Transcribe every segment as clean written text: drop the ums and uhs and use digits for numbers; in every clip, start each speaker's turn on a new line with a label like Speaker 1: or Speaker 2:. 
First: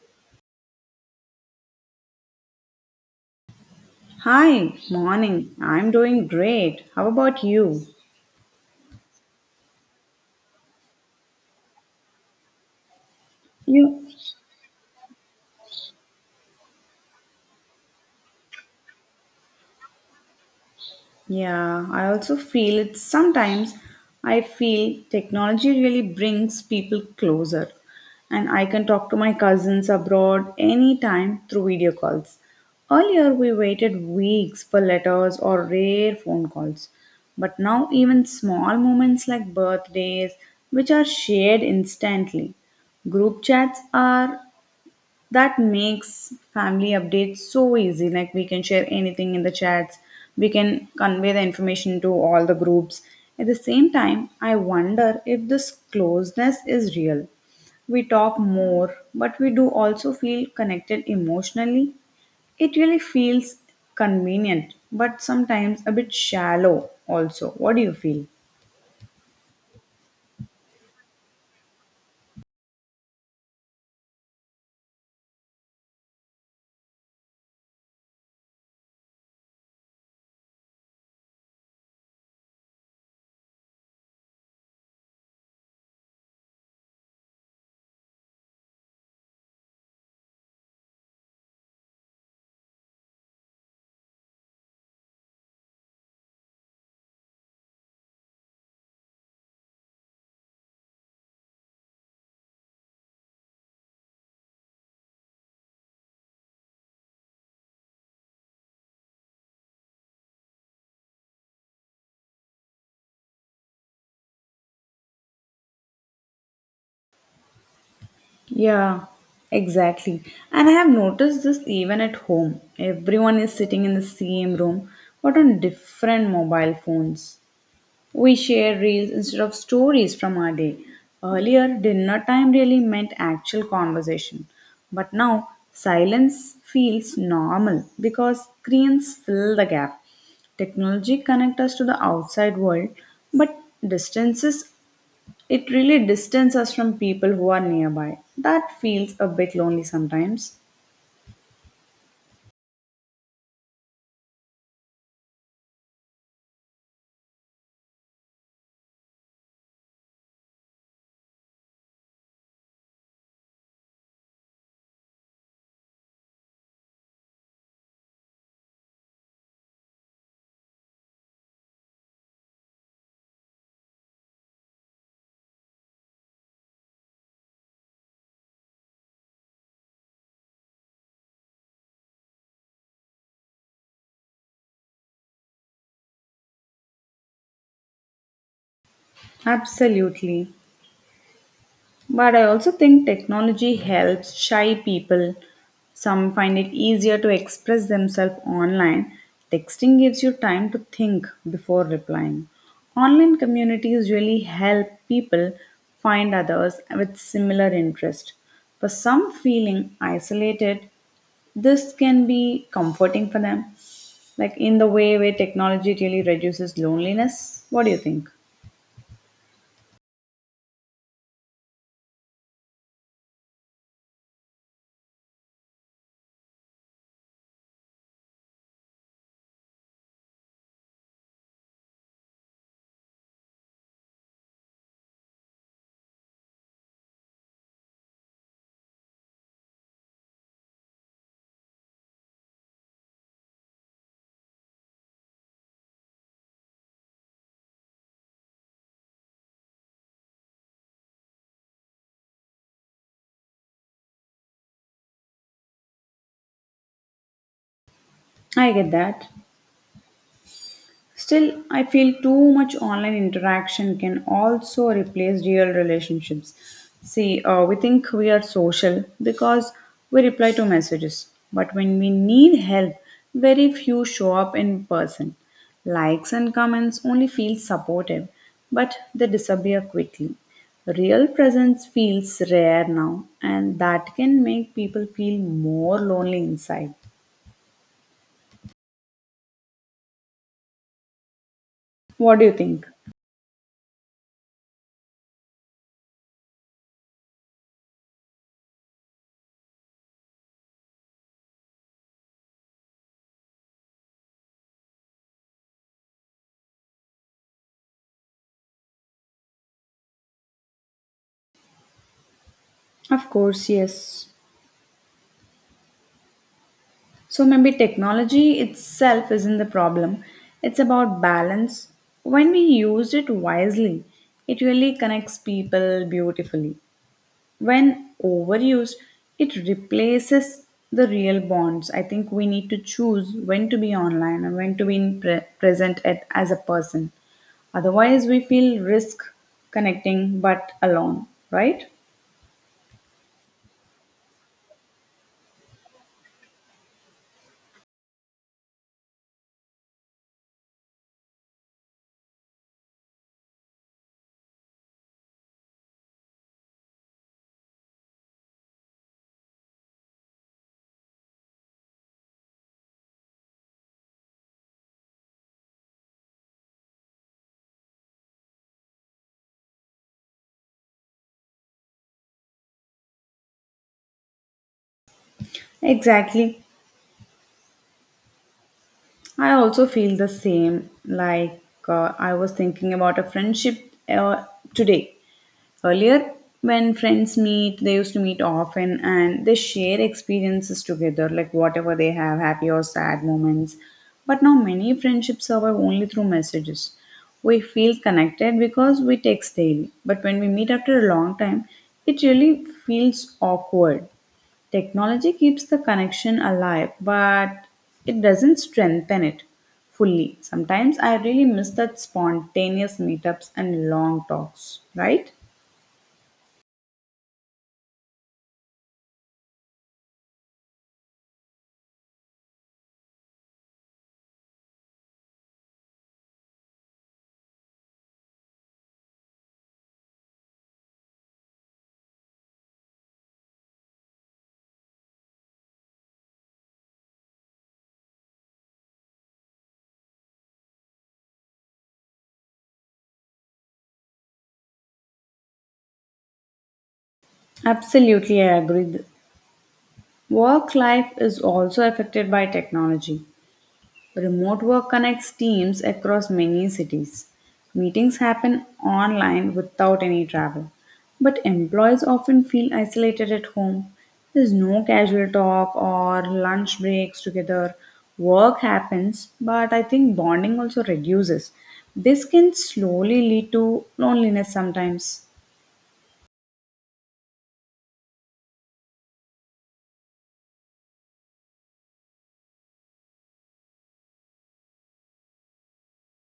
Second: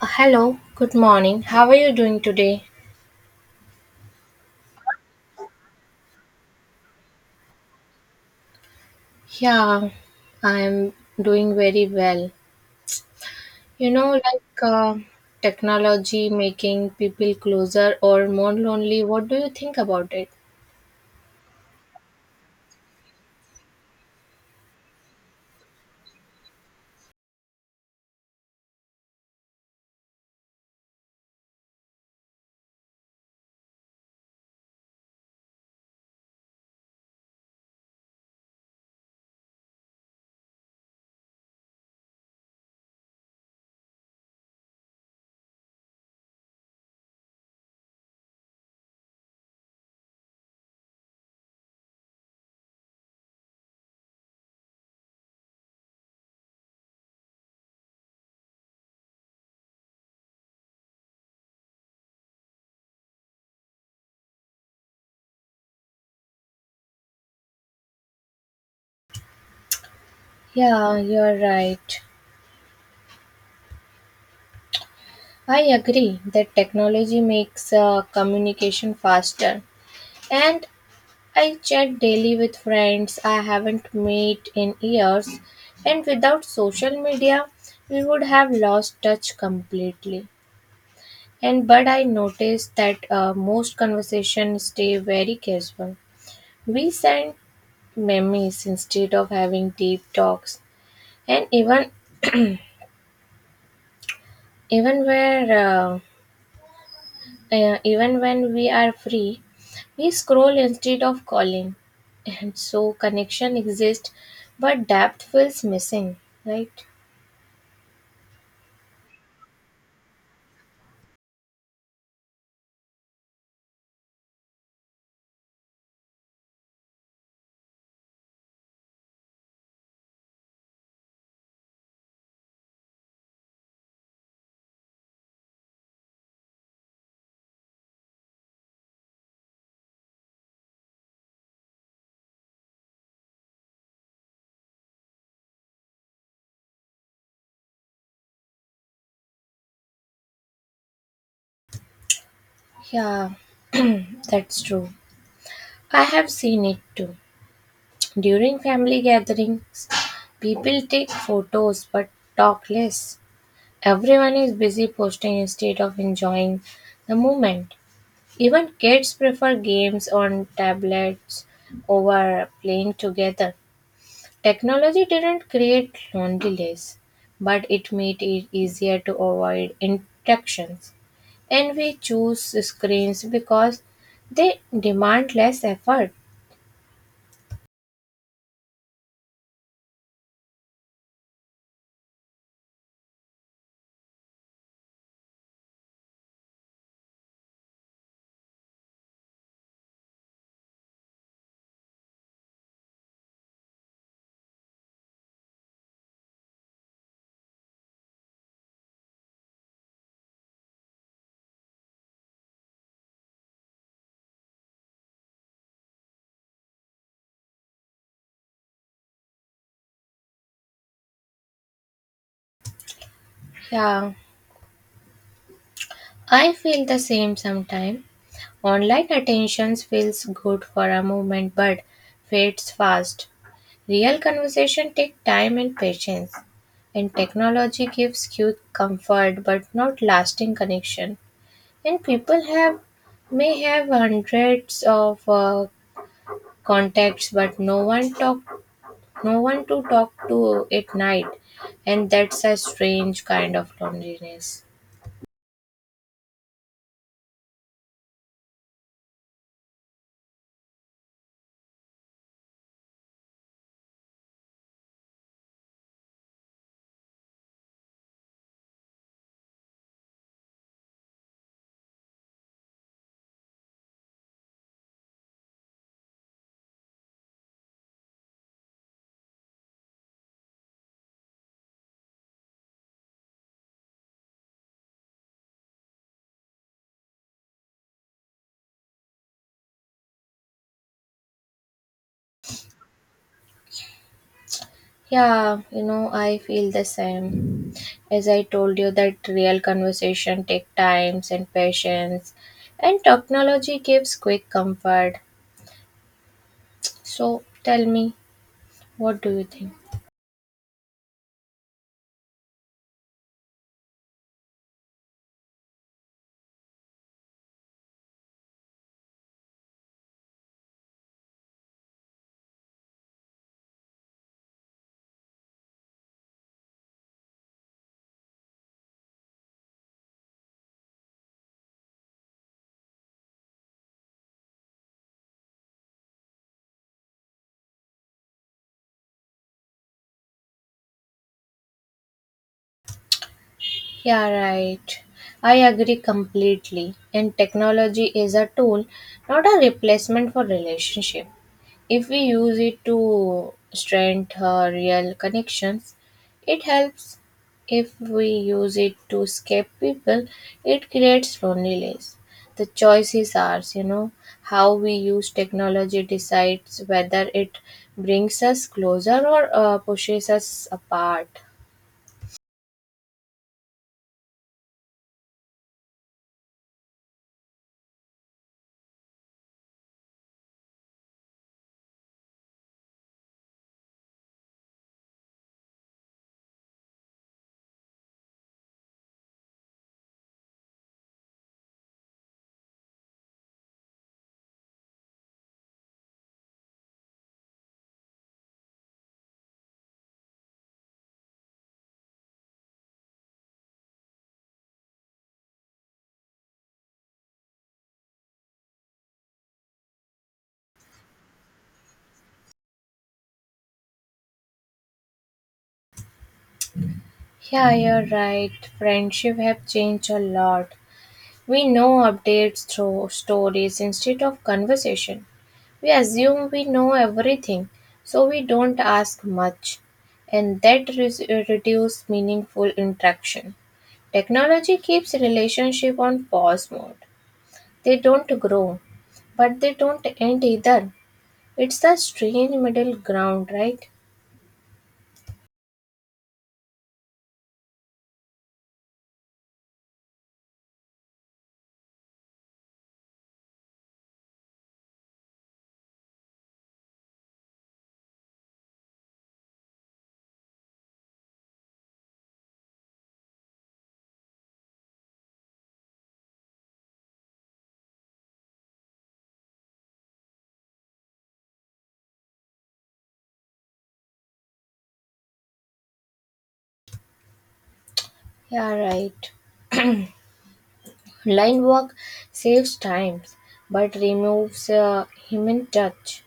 Speaker 1: Hello, good morning. How are you doing today?
Speaker 2: Hi, morning. I'm doing great. How about you?
Speaker 1: Yeah, I'm doing very well. You
Speaker 2: You?
Speaker 1: know, like uh, Technology making people closer or more lonely. What do you think about it?
Speaker 2: Yeah, I also feel it sometimes. I feel technology really brings people closer, and I can talk to my cousins abroad anytime through video calls. Earlier, we waited weeks for letters or rare phone calls, but now, even small moments like birthdays, which are shared instantly. Group chats are that makes family updates so easy, like we can share anything in the chats. We can convey the information to all the groups at the same time. I wonder if this closeness is real. We talk more, but we do also feel connected emotionally. It really feels convenient, but sometimes a bit shallow also. What do you feel?
Speaker 1: Yeah, you're right. I agree that technology makes communication faster. And I chat daily with friends I haven't met in years. And without social media, we would have lost touch completely. And but I noticed that most conversations stay very casual. We send memes instead of having deep talks, and even where uh, even when we are free, we scroll instead of calling, and so connection exists, but depth feels missing. Right?
Speaker 2: Yeah, exactly. And I have noticed this even at home. Everyone is sitting in the same room, but on different mobile phones. We share reels instead of stories from our day. Earlier, dinner time really meant actual conversation, but now silence feels normal because screens fill the gap. Technology connects us to the outside world, but distances, it really distances us from people who are nearby. That feels a bit lonely sometimes.
Speaker 1: Yeah, that's true. I have seen it too. During family gatherings, people take photos but talk less. Everyone is busy posting instead of enjoying the moment. Even kids prefer games on tablets over playing together. Technology didn't create loneliness, but it made it easier to avoid interactions. And we choose screens because they demand less effort.
Speaker 2: Absolutely. But I also think technology helps shy people. Some find it easier to express themselves online. Texting gives you time to think before replying. Online communities really help people find others with similar interest. For some feeling isolated, this can be comforting for them. Like in the way where technology really reduces loneliness. What do you think?
Speaker 1: Yeah, I feel the same sometimes. Online attention feels good for a moment but fades fast. Real conversation take time and patience, and technology gives cute comfort but not lasting connection. And people have may have hundreds of contacts, but no one talk, no one to talk to at night, and that's a strange kind of loneliness.
Speaker 2: I get that. Still, I feel too much online interaction can also replace real relationships. See, we think we are social because we reply to messages, but when we need help, very few show up in person. Likes and comments only feel supportive, but they disappear quickly. Real presence feels rare now, and that can make people feel more lonely inside. What do you think?
Speaker 1: Yeah, you know, I feel the same. As I told you, that real conversation take times and patience, and technology gives quick comfort. So tell me, what do you think?
Speaker 2: Of course, yes. So maybe technology itself isn't the problem. It's about balance. When we use it wisely, it really connects people beautifully. When overused, it replaces the real bonds. I think we need to choose when to be online and when to be in present at, as a person. Otherwise, we feel risk connecting but alone, right?
Speaker 1: Yeah, right. I agree completely. And technology is a tool, not a replacement for relationship. If we use it to strengthen our real connections, it helps. If we use it to escape people, it creates loneliness. The choice is ours, you know. How we use technology decides whether it brings us closer or pushes us apart.
Speaker 2: Exactly. I also feel the same. I was thinking about a friendship today. Earlier, when friends meet, they used to meet often and they share experiences together, like whatever they have, happy or sad moments. But now, many friendships survive only through messages. We feel connected because we text daily, but when we meet after a long time, it really feels awkward. Technology keeps the connection alive, but it doesn't strengthen it fully. Sometimes I really miss that spontaneous meetups and long talks, right?
Speaker 1: Yeah, you're right. Friendship have changed a lot. We know updates through stories instead of conversation. We assume we know everything, so we don't ask much, and reduces meaningful interaction. Technology keeps relationship on pause mode. They don't grow, but they don't end either. It's the strange middle ground, right?
Speaker 2: Absolutely, I agree. Work life is also affected by technology. Remote work connects teams across many cities. Meetings happen online without any travel. But employees often feel isolated at home. There's no casual talk or lunch breaks together. Work happens, but I think bonding also reduces. This can slowly lead to loneliness sometimes.
Speaker 1: Yeah, right. Line work saves time, but removes a human touch.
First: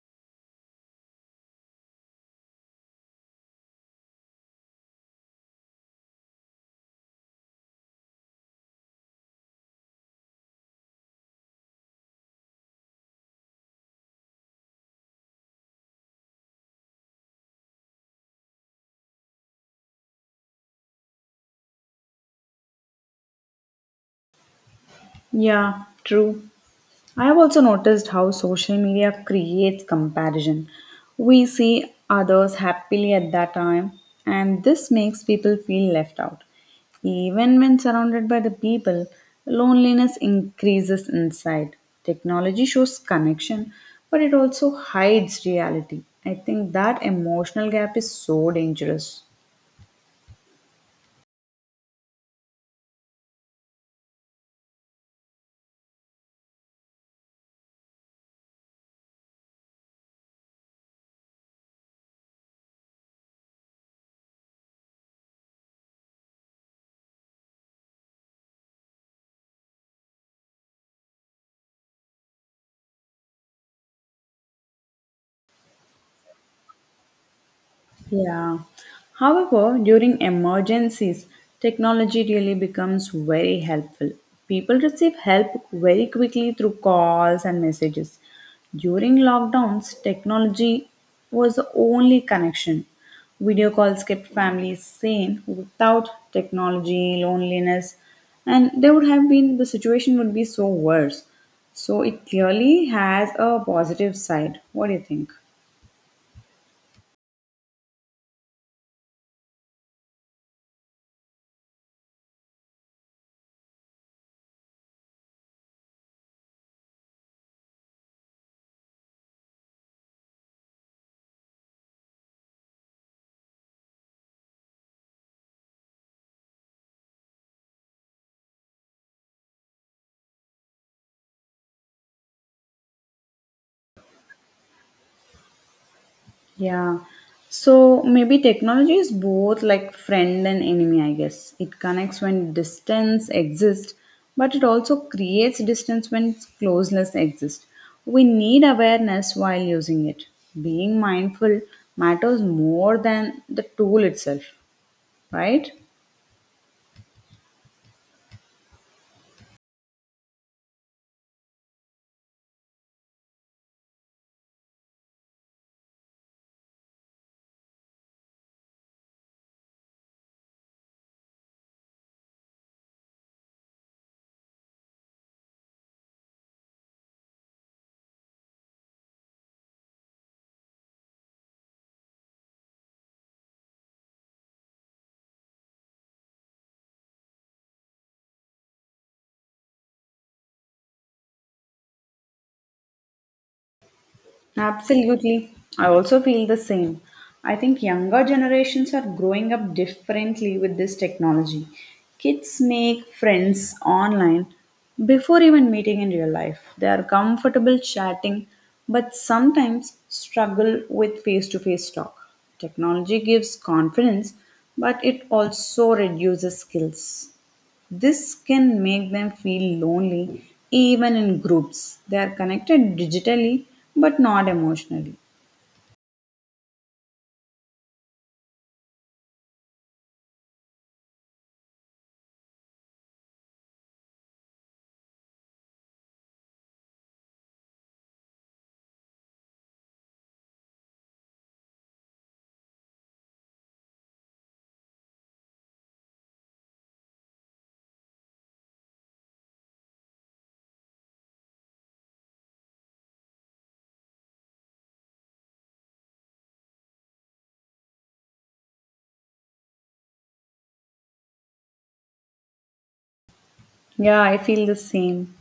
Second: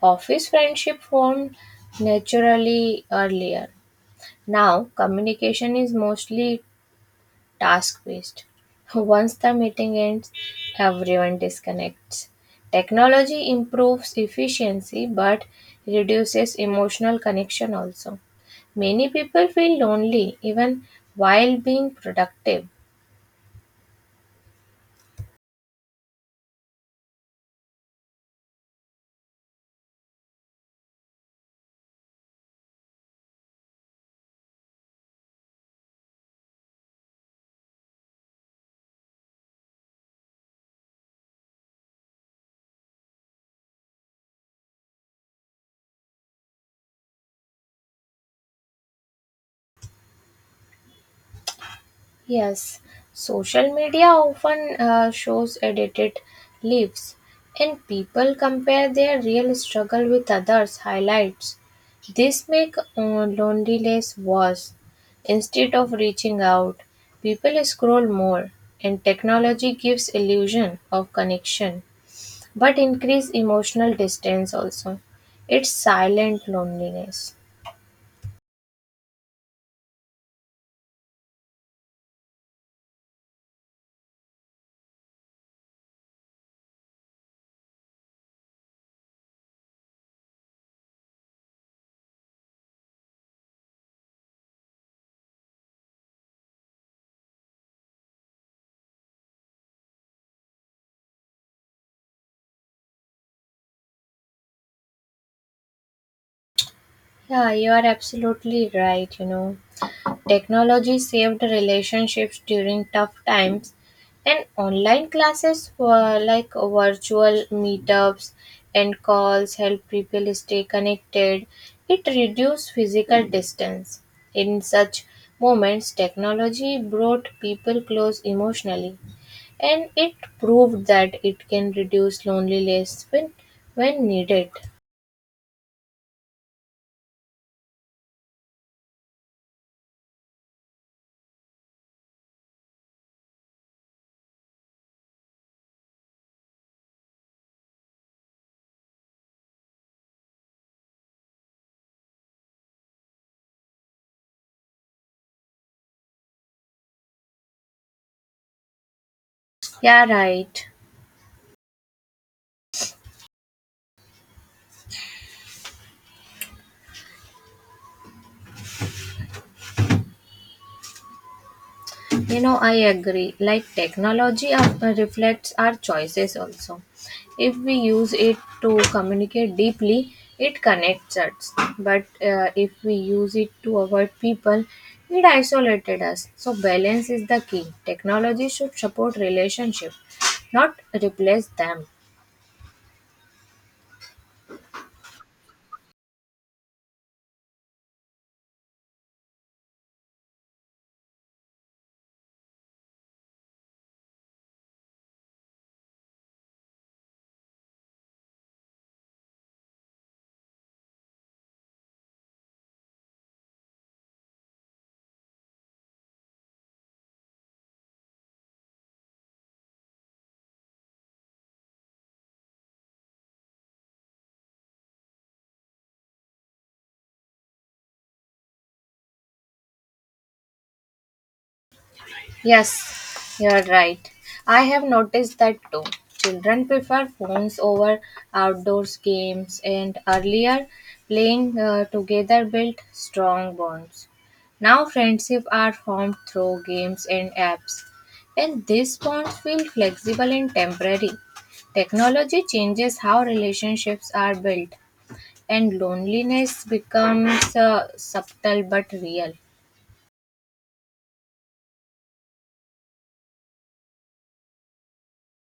Speaker 1: Office friendship formed naturally earlier. Now, communication is mostly task based. Once the meeting ends, everyone disconnects. Technology improves efficiency but reduces emotional connection also. Many people feel lonely even while being productive.
Speaker 2: Yeah, true. I have also noticed how social media creates comparison. We see others happily at that time, and this makes people feel left out. Even when surrounded by the people, loneliness increases inside. Technology shows connection, but it also hides reality. I think that emotional gap is so dangerous.
Speaker 1: Yes, social media often shows edited lives, and people compare their real struggle with others' highlights. This makes loneliness worse. Instead of reaching out, people scroll more, and technology gives illusion of connection, but increase emotional distance also. It's silent loneliness.
Speaker 2: Yeah. However, during emergencies, technology really becomes very helpful. People receive help very quickly through calls and messages. During lockdowns, technology was the only connection. Video calls kept families sane. Without technology, loneliness, and there would have been the situation would be so worse. So it clearly has a positive side. What do you think?
Speaker 1: Yeah, you are absolutely right. You know, technology saved relationships during tough times, and online classes were like virtual meetups and calls help people stay connected. It reduced physical distance. In such moments, technology brought people close emotionally, and it proved that it can reduce loneliness when needed.
Speaker 2: Yeah. So maybe technology is both like friend and enemy, I guess. It connects when distance exists, but it also creates distance when closeness exists. We need awareness while using it. Being mindful matters more than the tool itself, right?
Speaker 1: Yeah, right. You know, I agree. Like technology reflects our choices also. If we use it to communicate deeply, it connects us. But if we use it to avoid people, it isolated us. So balance is the key. Technology should support relationship, not replace them.
Speaker 2: Absolutely. I also feel the same. I think younger generations are growing up differently with this technology. Kids make friends online before even meeting in real life. They are comfortable chatting but sometimes struggle with face to face talk. Technology gives confidence but it also reduces skills. This can make them feel lonely even in groups. They are connected digitally but not emotionally.
Speaker 1: Yes, you're right. I have noticed that too. Children prefer phones over outdoors games, and earlier playing together built strong bonds. Now friendship are formed through games and apps, and these bonds feel flexible and temporary. Technology changes how relationships are built, and loneliness becomes subtle but real.
Speaker 2: Yeah, I feel the same.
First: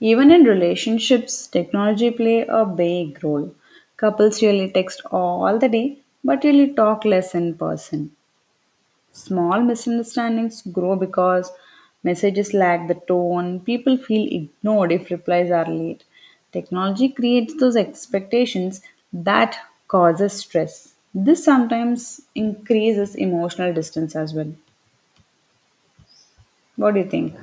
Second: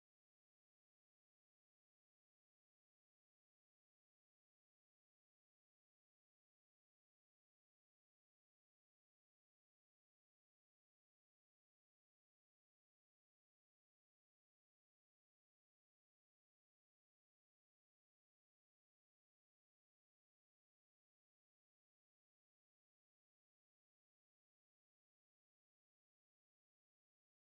Speaker 2: Even in relationships, technology play a big role. Couples really text all the day but really talk less in person. Small misunderstandings grow because messages lack the tone. People feel ignored if replies are late. Technology creates those expectations that causes stress. This sometimes increases emotional distance as well. What do you think?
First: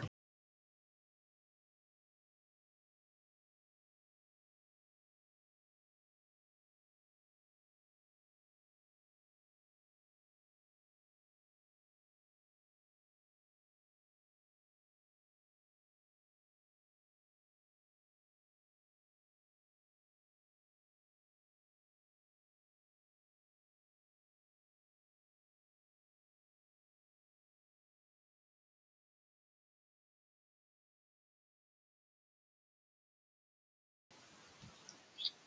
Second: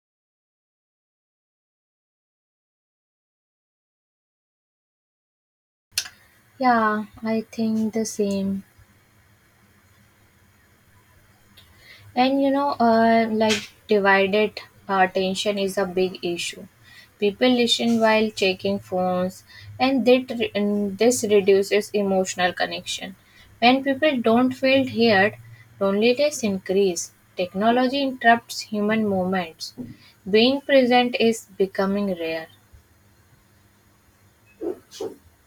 Speaker 1: Yeah, I think the same. And you know, like divided attention is a big issue. People listen while checking phones, and this reduces emotional connection. When people don't feel heard, loneliness increases. Technology interrupts human moments. Being present is becoming rare.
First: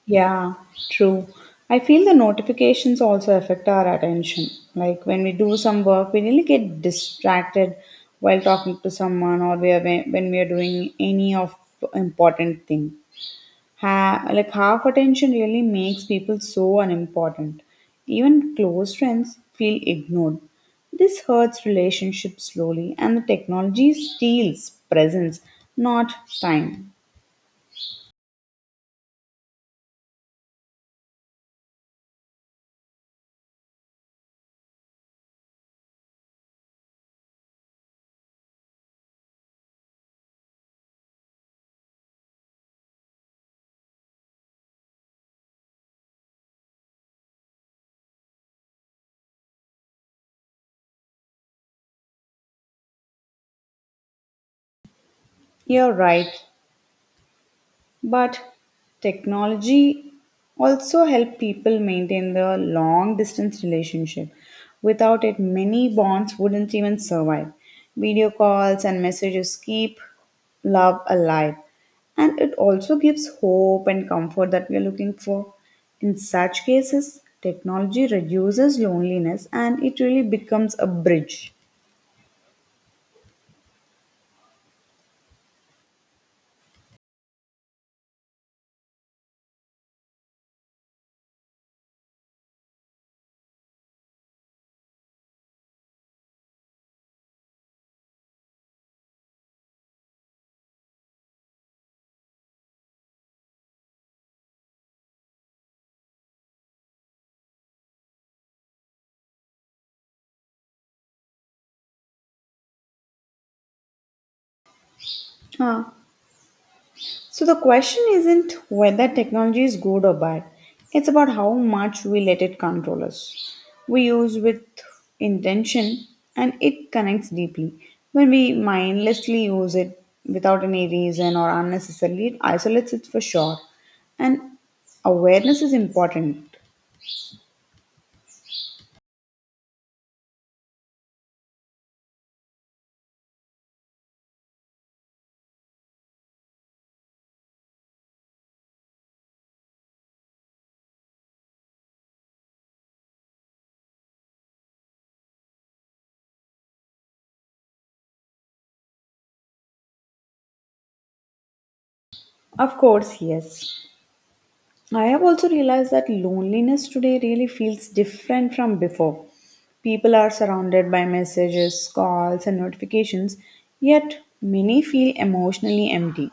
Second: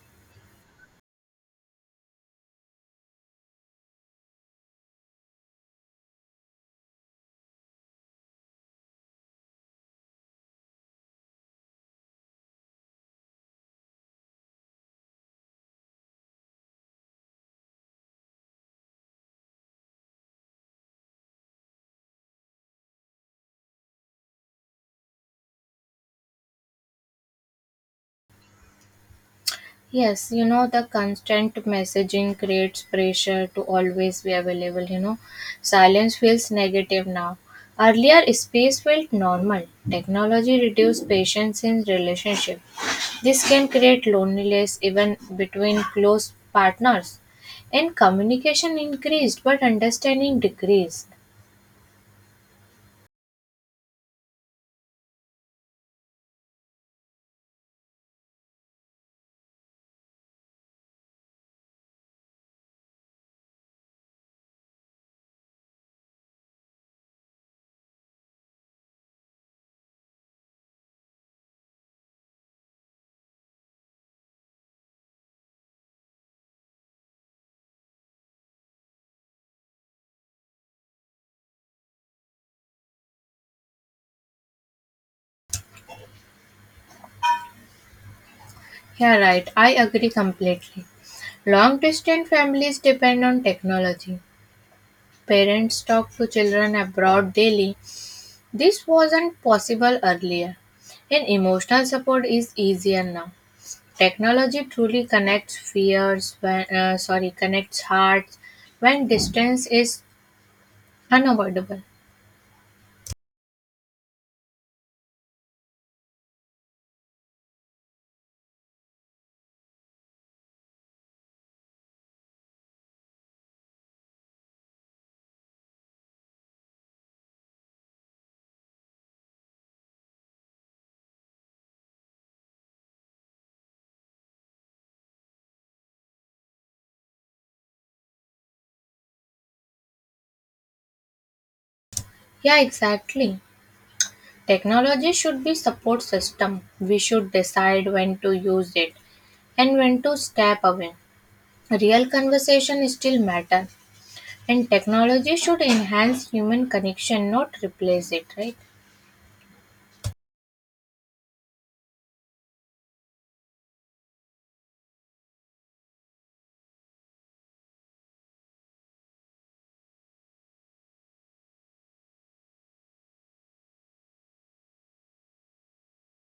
Speaker 2: Yeah, true. I feel the notifications also affect our attention. Like when we do some work, we really get distracted while talking to someone, or we are, when we are doing any of important thing. Like half attention really makes people so unimportant. Even close friends feel ignored. This hurts relationships slowly, and the technology steals presence, not time.
Speaker 1: Yes, you know, the constant messaging creates pressure to always be available. You know, silence feels negative now. Earlier, space felt normal. Technology reduced patience in relationship. This can create loneliness even between close partners. And communication increased, but understanding decreased.
Speaker 2: You're right. But technology also help people maintain the long distance relationship. Without it, many bonds wouldn't even survive. Video calls and messages keep love alive. And it also gives hope and comfort that we are looking for. In such cases, technology reduces loneliness and it really becomes a bridge.
Speaker 1: Yeah, right. I agree completely. Long distance families depend on technology. Parents talk to children abroad daily. This wasn't possible earlier, and emotional support is easier now. Technology truly connects fears when sorry Connects hearts when distance is unavoidable.
Speaker 2: Huh. So the question isn't whether technology is good or bad. It's about how much we let it control us. We use with intention and it connects deeply. When we mindlessly use it without any reason or unnecessarily, it isolates it for sure. And awareness is important.
Speaker 1: Yeah, exactly. Technology should be support system. We should decide when to use it and when to step away. Real conversation still matter and technology should enhance human connection not replace it, right?
Speaker 2: Of course, yes. I have also realized that loneliness today really feels different from before. People are surrounded by messages, calls, and notifications, yet, many feel emotionally empty.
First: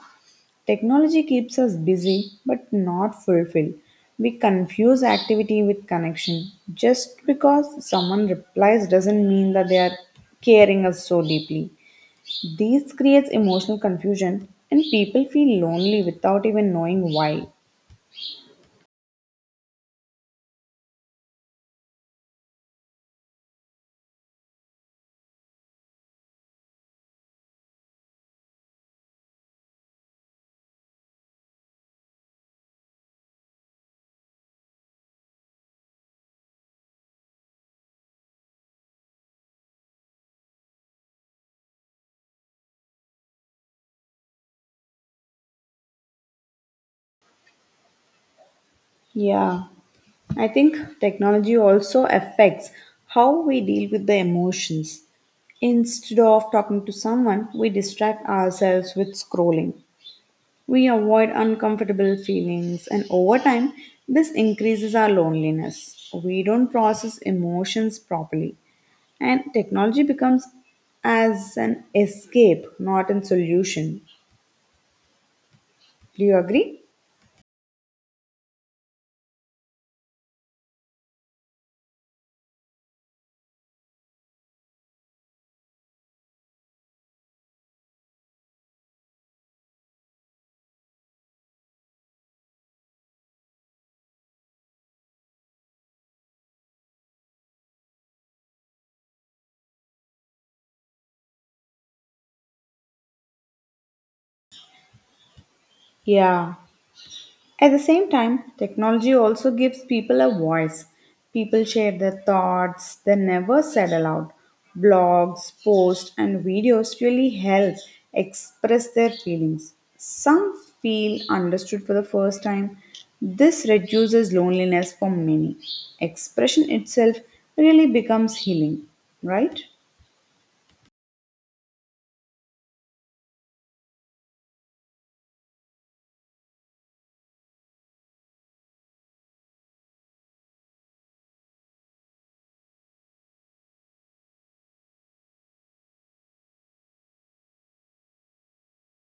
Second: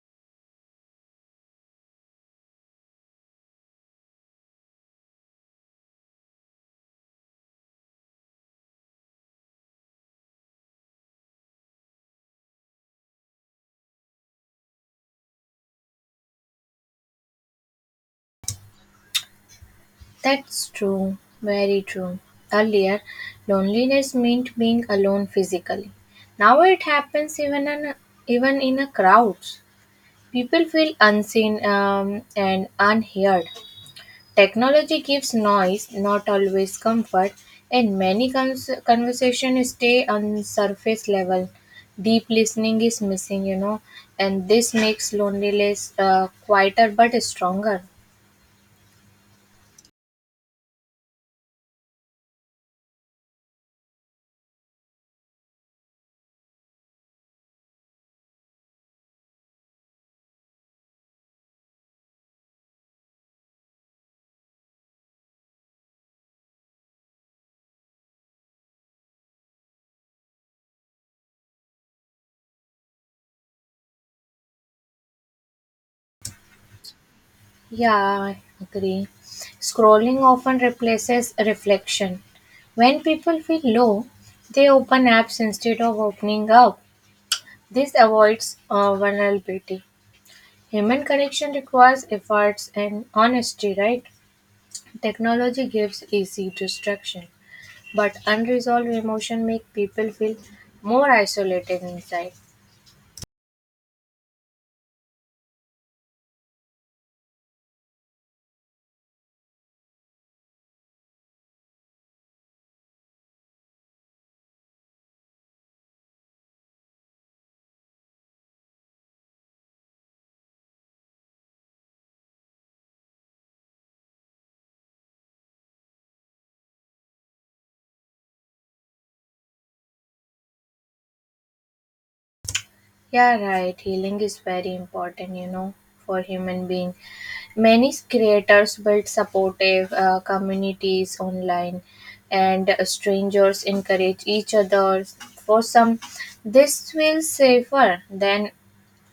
Speaker 2: Technology keeps us busy but not fulfilled. We confuse activity with connection. Just because someone replies doesn't mean that they are caring us so deeply. This creates emotional confusion, and people feel lonely without even knowing why.
Speaker 1: That's true, very true. Earlier, loneliness meant being alone physically. Now it happens even in a crowds. People feel unseen and unheard. Technology gives noise, not always comfort, and conversations stay on surface level. Deep listening is missing, you know, and this makes loneliness quieter but stronger.
Speaker 2: Yeah, I think technology also affects how we deal with the emotions. Instead of talking to someone, we distract ourselves with scrolling. We avoid uncomfortable feelings, and over time, this increases our loneliness. We don't process emotions properly, and technology becomes as an escape, not a solution. Do you agree?
Speaker 1: Yeah, I agree. Scrolling often replaces reflection. When people feel low, they open apps instead of opening up. This avoids vulnerability. Human connection requires efforts and honesty, right? Technology gives easy distraction, but unresolved emotion make people feel more isolated inside.
Speaker 2: Yeah. At the same time, technology also gives people a voice. People share their thoughts they never said aloud. Blogs, posts, and videos really help express their feelings. Some feel understood for the first time. This reduces loneliness for many. Expression itself really becomes healing, right?
Speaker 1: Yeah, right. Healing is very important, you know, for human being. Many creators build supportive communities online, and strangers encourage each other. For some, this feels safer than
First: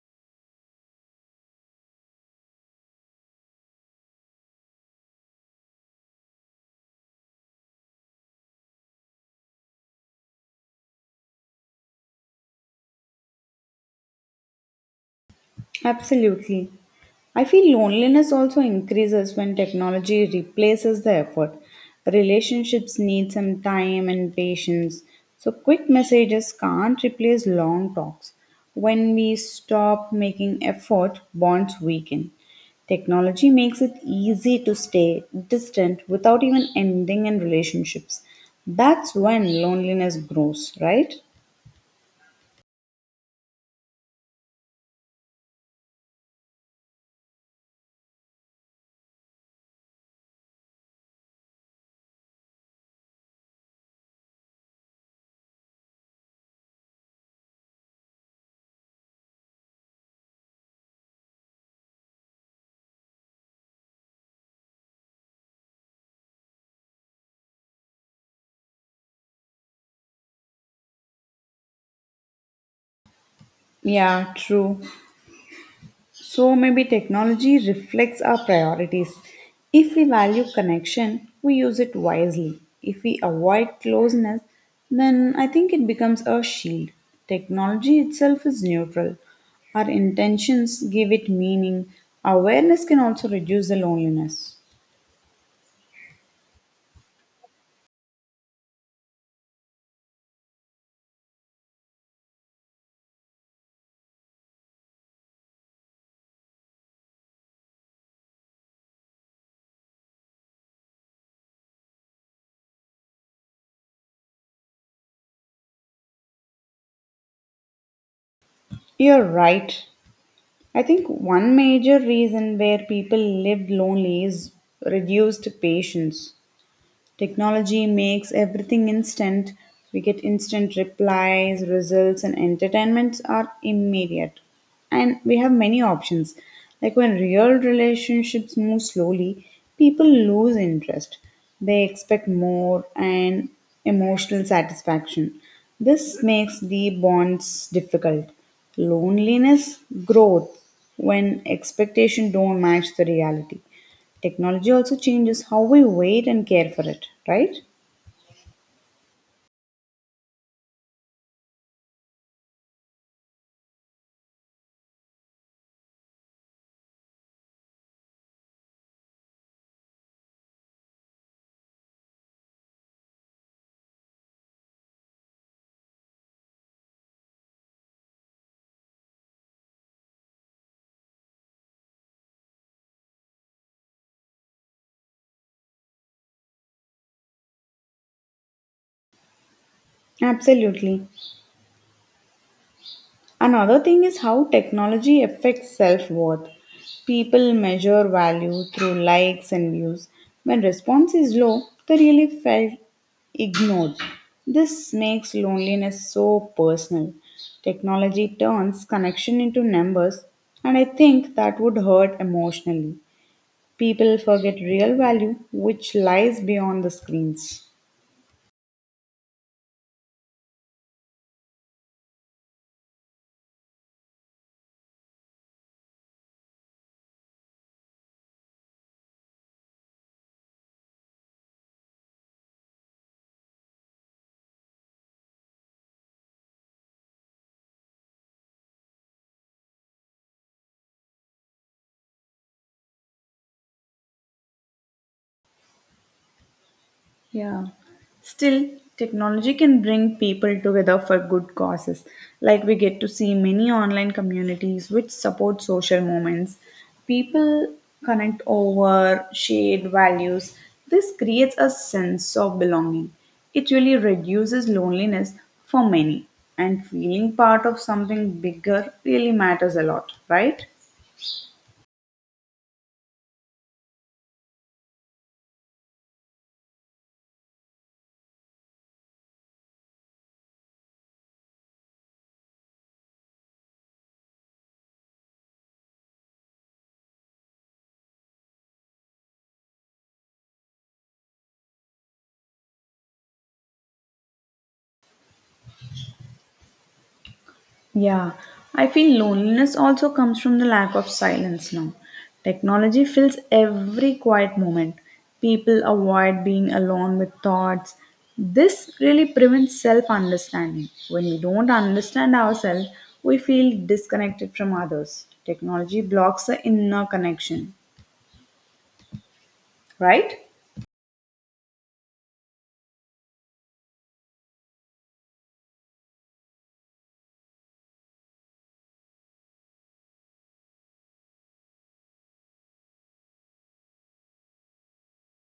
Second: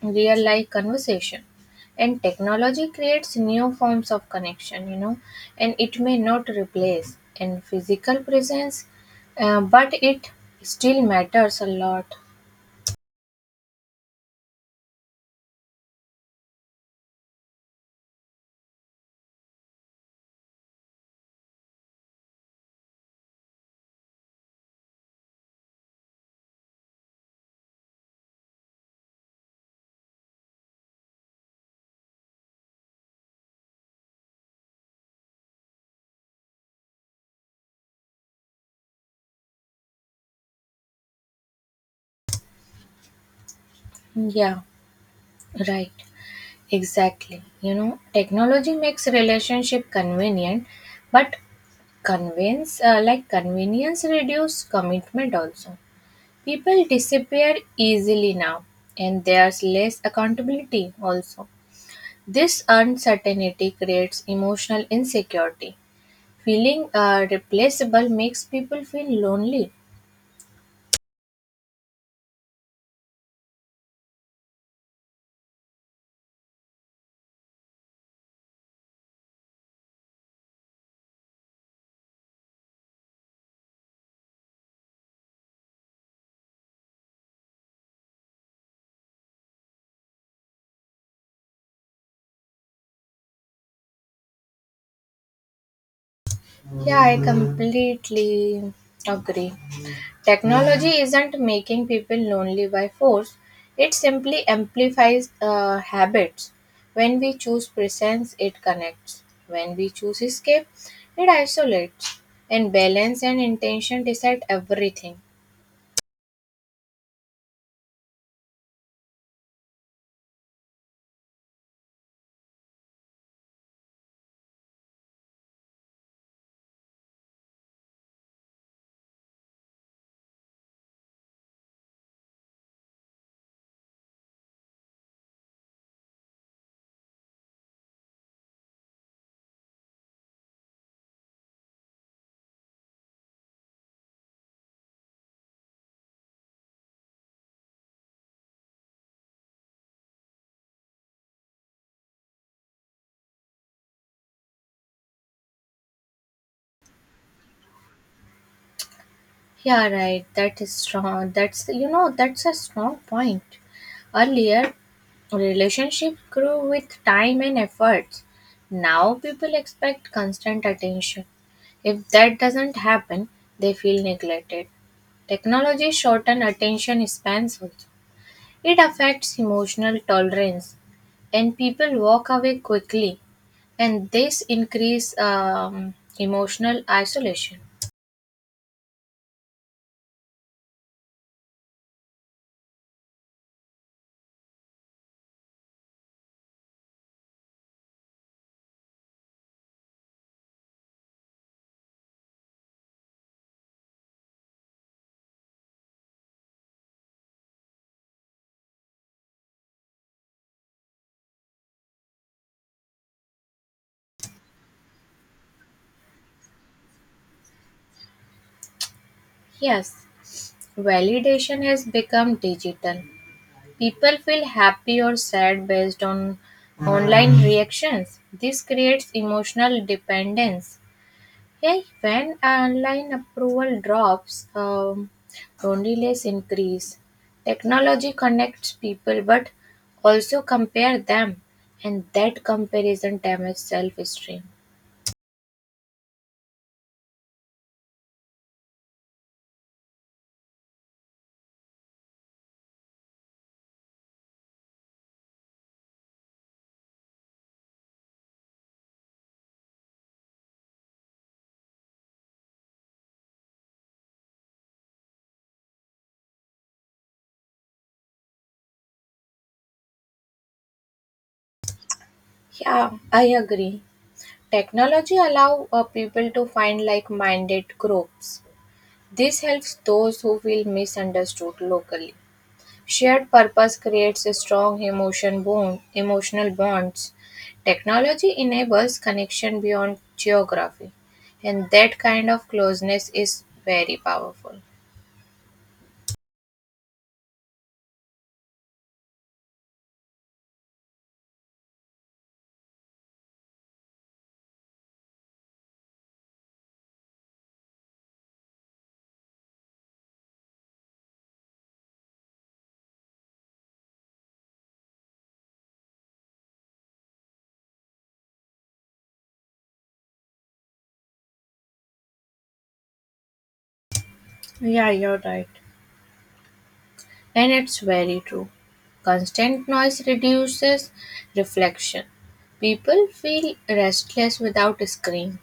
Speaker 1: real life conversation. And technology creates new forms of connection, you know, and it may not replace in physical presence, but it still matters a lot.
Speaker 2: Absolutely. I feel loneliness also increases when technology replaces the effort. Relationships need some time and patience. So, quick messages can't replace long talks. When we stop making effort, bonds weaken. Technology makes it easy to stay distant without even ending in relationships. That's when loneliness grows, right?
Speaker 1: Yeah, right. Exactly. You know, technology makes relationship convenient, but convenience, reduce commitment also. People disappear easily now, and there's less accountability also. This uncertainty creates emotional insecurity. Feeling replaceable makes people feel lonely.
Speaker 2: Yeah, true. So maybe technology reflects our priorities. If we value connection, we use it wisely. If we avoid closeness, then I think it becomes a shield. Technology itself is neutral. Our intentions give it meaning. Awareness can also reduce the loneliness.
Speaker 1: Yeah, I completely agree. Technology isn't making people lonely by force, it simply amplifies habits. When we choose presence, it connects. When we choose escape, it isolates. And balance and intention decide everything.
Speaker 2: You're right. I think one major reason where people live lonely is reduced patience. Technology makes everything instant. We get instant replies, results, and entertainments are immediate. And we have many options. Like when real relationships move slowly, people lose interest. They expect more and emotional satisfaction. This makes deep bonds difficult. Loneliness growth, when expectation don't match the reality. Technology also changes how we wait and care for it, right?
Speaker 1: Yeah, right. That is strong. That's you know That's a strong point. Earlier, relationship grew with time and efforts. Now people expect constant attention. If that doesn't happen, they feel neglected. Technology shorten attention spans also. It affects emotional tolerance, and people walk away quickly, and this increase emotional isolation.
Speaker 2: Absolutely. Another thing is how technology affects self worth. People measure value through likes and views. When response is low, they really felt ignored. This makes loneliness so personal. Technology turns connection into numbers, and I think that would hurt emotionally. People forget real value, which lies beyond the screens.
Speaker 1: Yes. Validation has become digital. People feel happy or sad based on online reactions. This creates emotional dependence. Hey, when online approval drops, loneliness increase. Technology connects people but also compare them and that comparison damages self-esteem.
Speaker 2: Yeah. Still, technology can bring people together for good causes. Like we get to see many online communities which support social movements. People connect over shared values. This creates a sense of belonging. It really reduces loneliness for many. And feeling part of something bigger really matters a lot, right?
Speaker 1: Yeah, I agree. Technology allow people to find like-minded groups. This helps those who feel misunderstood locally. Shared purpose creates a strong emotion bond, Emotional bonds. Technology enables connection beyond geography, and that kind of closeness is very powerful.
Speaker 2: Yeah, I feel loneliness also comes from the lack of silence now. Technology fills every quiet moment. People avoid being alone with thoughts. This really prevents self understanding. When we don't understand ourselves, we feel disconnected from others. Technology blocks the inner connection, right?
Speaker 1: Yeah, you're right. And it's very true. Constant noise reduces reflection. People feel restless without screens.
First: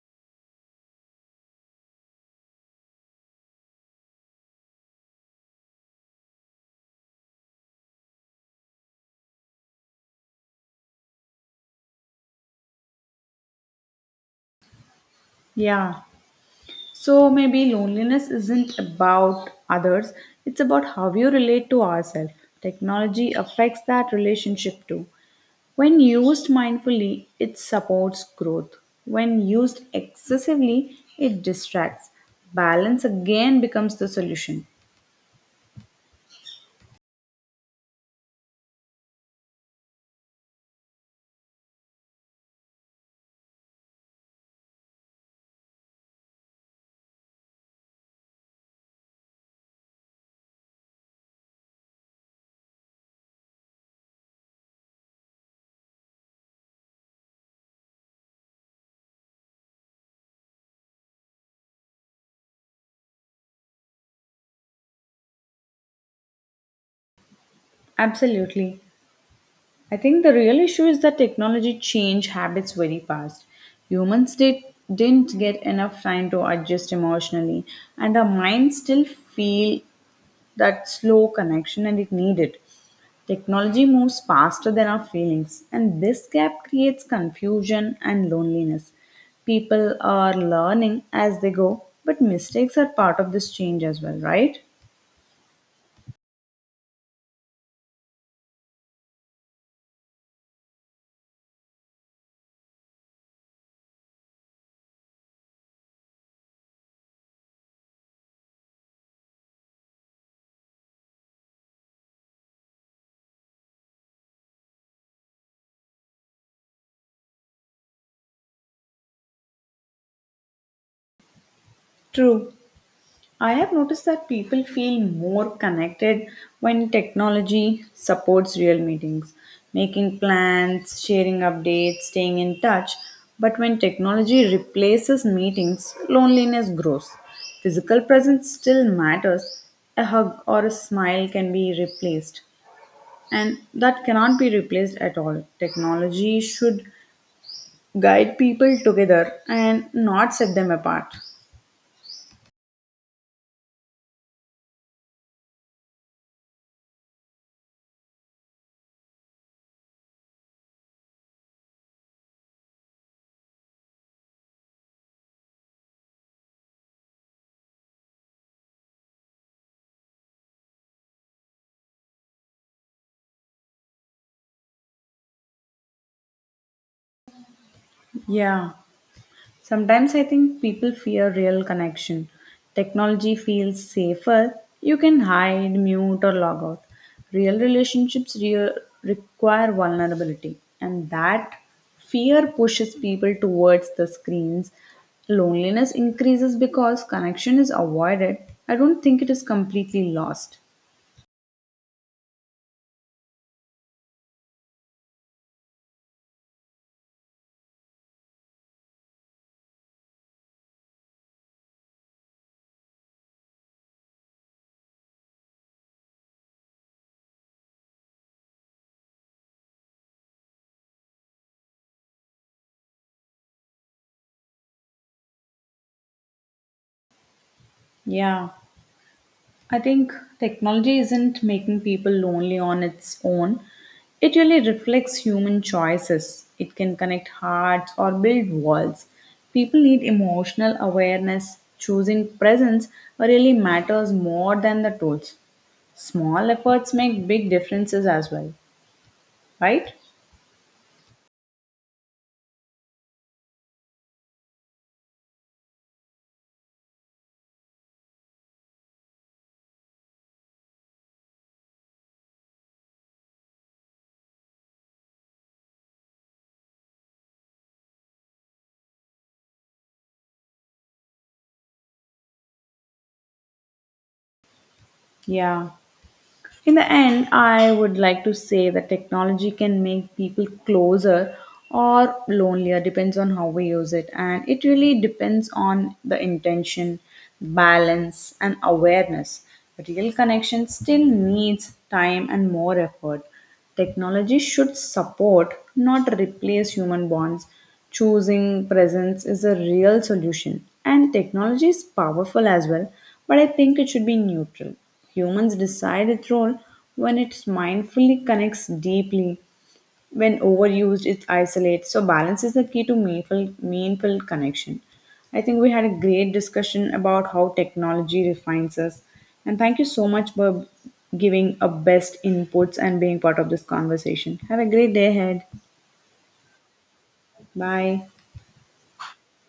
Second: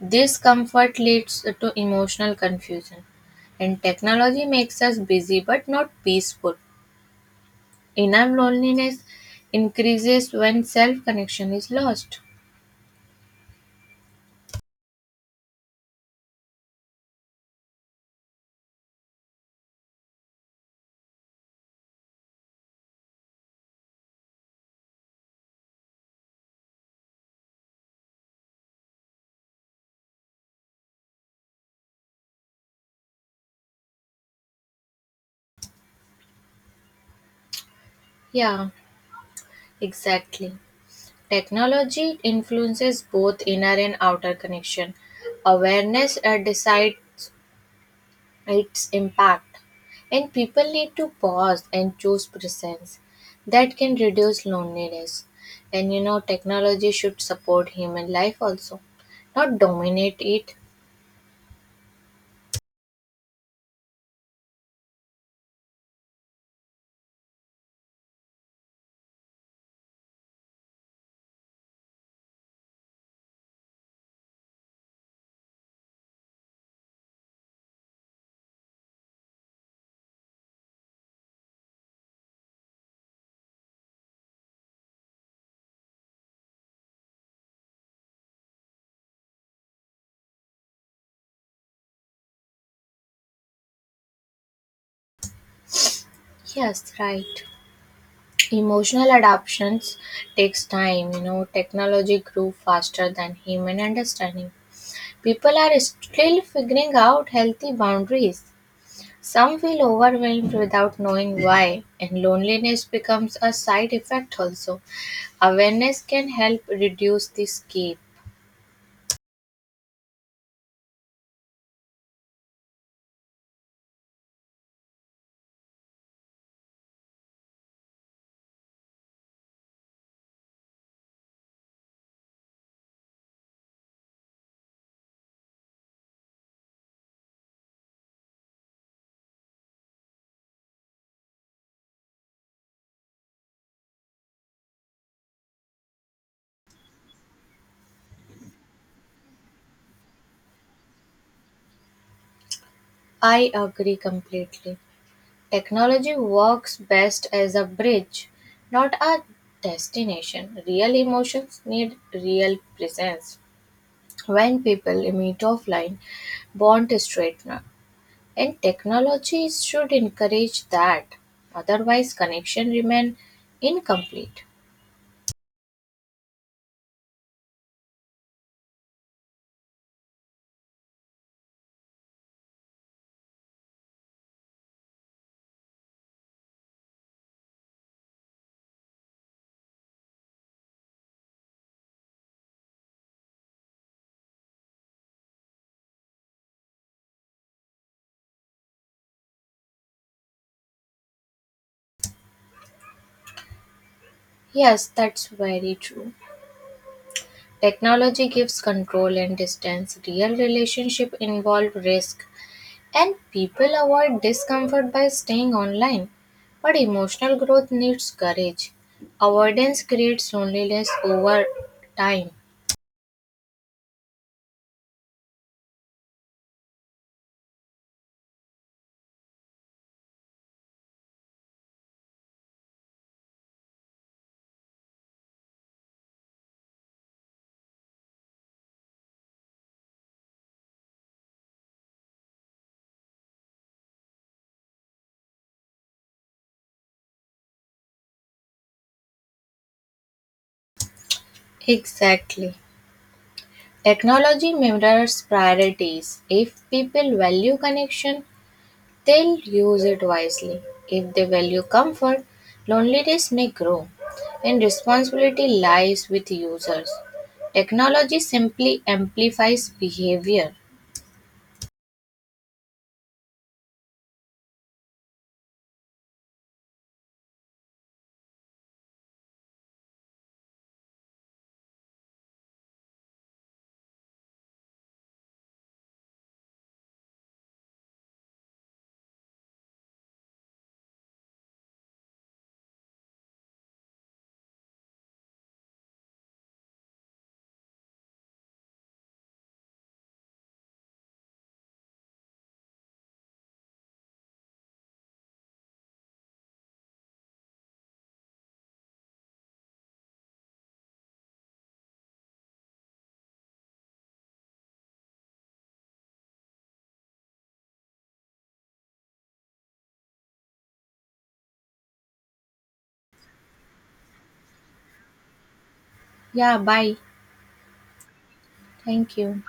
Speaker 1: This comfort leads to emotional confusion, and technology makes us busy but not peaceful. Inner loneliness increases when self connection is lost.
Speaker 2: Yeah. So maybe loneliness isn't about others, it's about how you relate to ourselves. Technology affects that relationship too. When used mindfully, it supports growth. When used excessively, it distracts. Balance again becomes the solution.
Speaker 1: Yeah, exactly. Technology influences both inner and outer connection. Awareness decides its impact. And people need to pause and choose presence that can reduce loneliness. And you know, technology should support human life also, not dominate it.
Speaker 2: Absolutely. I think the real issue is that technology changed habits very fast. Humans did, didn't get enough time to adjust emotionally, and our minds still feel that slow connection and it needed. Technology moves faster than our feelings, and this gap creates confusion and loneliness. People are learning as they go, but mistakes are part of this change as well, right?
Speaker 1: Yes, right. Emotional adaptations takes time. You know, technology grew faster than human understanding. People are still figuring out healthy boundaries. Some feel overwhelmed without knowing why, and loneliness becomes a side effect also. Awareness can help reduce this gap.
Speaker 2: True. I have noticed that people feel more connected when technology supports real meetings, making plans, sharing updates, staying in touch. But when technology replaces meetings, loneliness grows. Physical presence still matters. A hug or a smile can be replaced, and that cannot be replaced at all. Technology should guide people together and not set them apart.
Speaker 1: I agree completely. Technology works best as a bridge, not a destination. Real emotions need real presence. When people meet offline, bond is straightener, and technology should encourage that. Otherwise, connection remain incomplete.
Speaker 2: Yeah. Sometimes I think people fear real connection. Technology feels safer. You can hide, mute, or log out. Real relationships require vulnerability, and that fear pushes people towards the screens. Loneliness increases because connection is avoided. I don't think it is completely lost.
Speaker 1: Yes, that's very true. Technology gives control and distance. Real relationship involve risk, and people avoid discomfort by staying online. But emotional growth needs courage. Avoidance creates loneliness over time.
Speaker 2: Yeah. I think technology isn't making people lonely on its own. It really reflects human choices. It can connect hearts or build walls. People need emotional awareness. Choosing presence really matters more than the tools. Small efforts make big differences as well, right?
Speaker 1: Exactly. Technology mirrors priorities. If people value connection, they'll use it wisely. If they value comfort, loneliness may grow, and responsibility lies with users. Technology simply amplifies behavior.
Speaker 2: Yeah. In the end, I would like to say that technology can make people closer or lonelier, depends on how we use it. And it really depends on the intention, balance, and awareness. Real connection still needs time and more effort. Technology should support, not replace human bonds. Choosing presence is a real solution. And technology is powerful as well, but I think it should be neutral. Humans decide its role, when it mindfully connects deeply, when overused it isolates. So balance is the key to meaningful connection. I think we had a great discussion about how technology refines us, and thank you so much for giving a best inputs and being part of this conversation. Have a great day ahead.
Speaker 1: Yeah, bye.
Speaker 2: Bye.
Speaker 1: Thank you.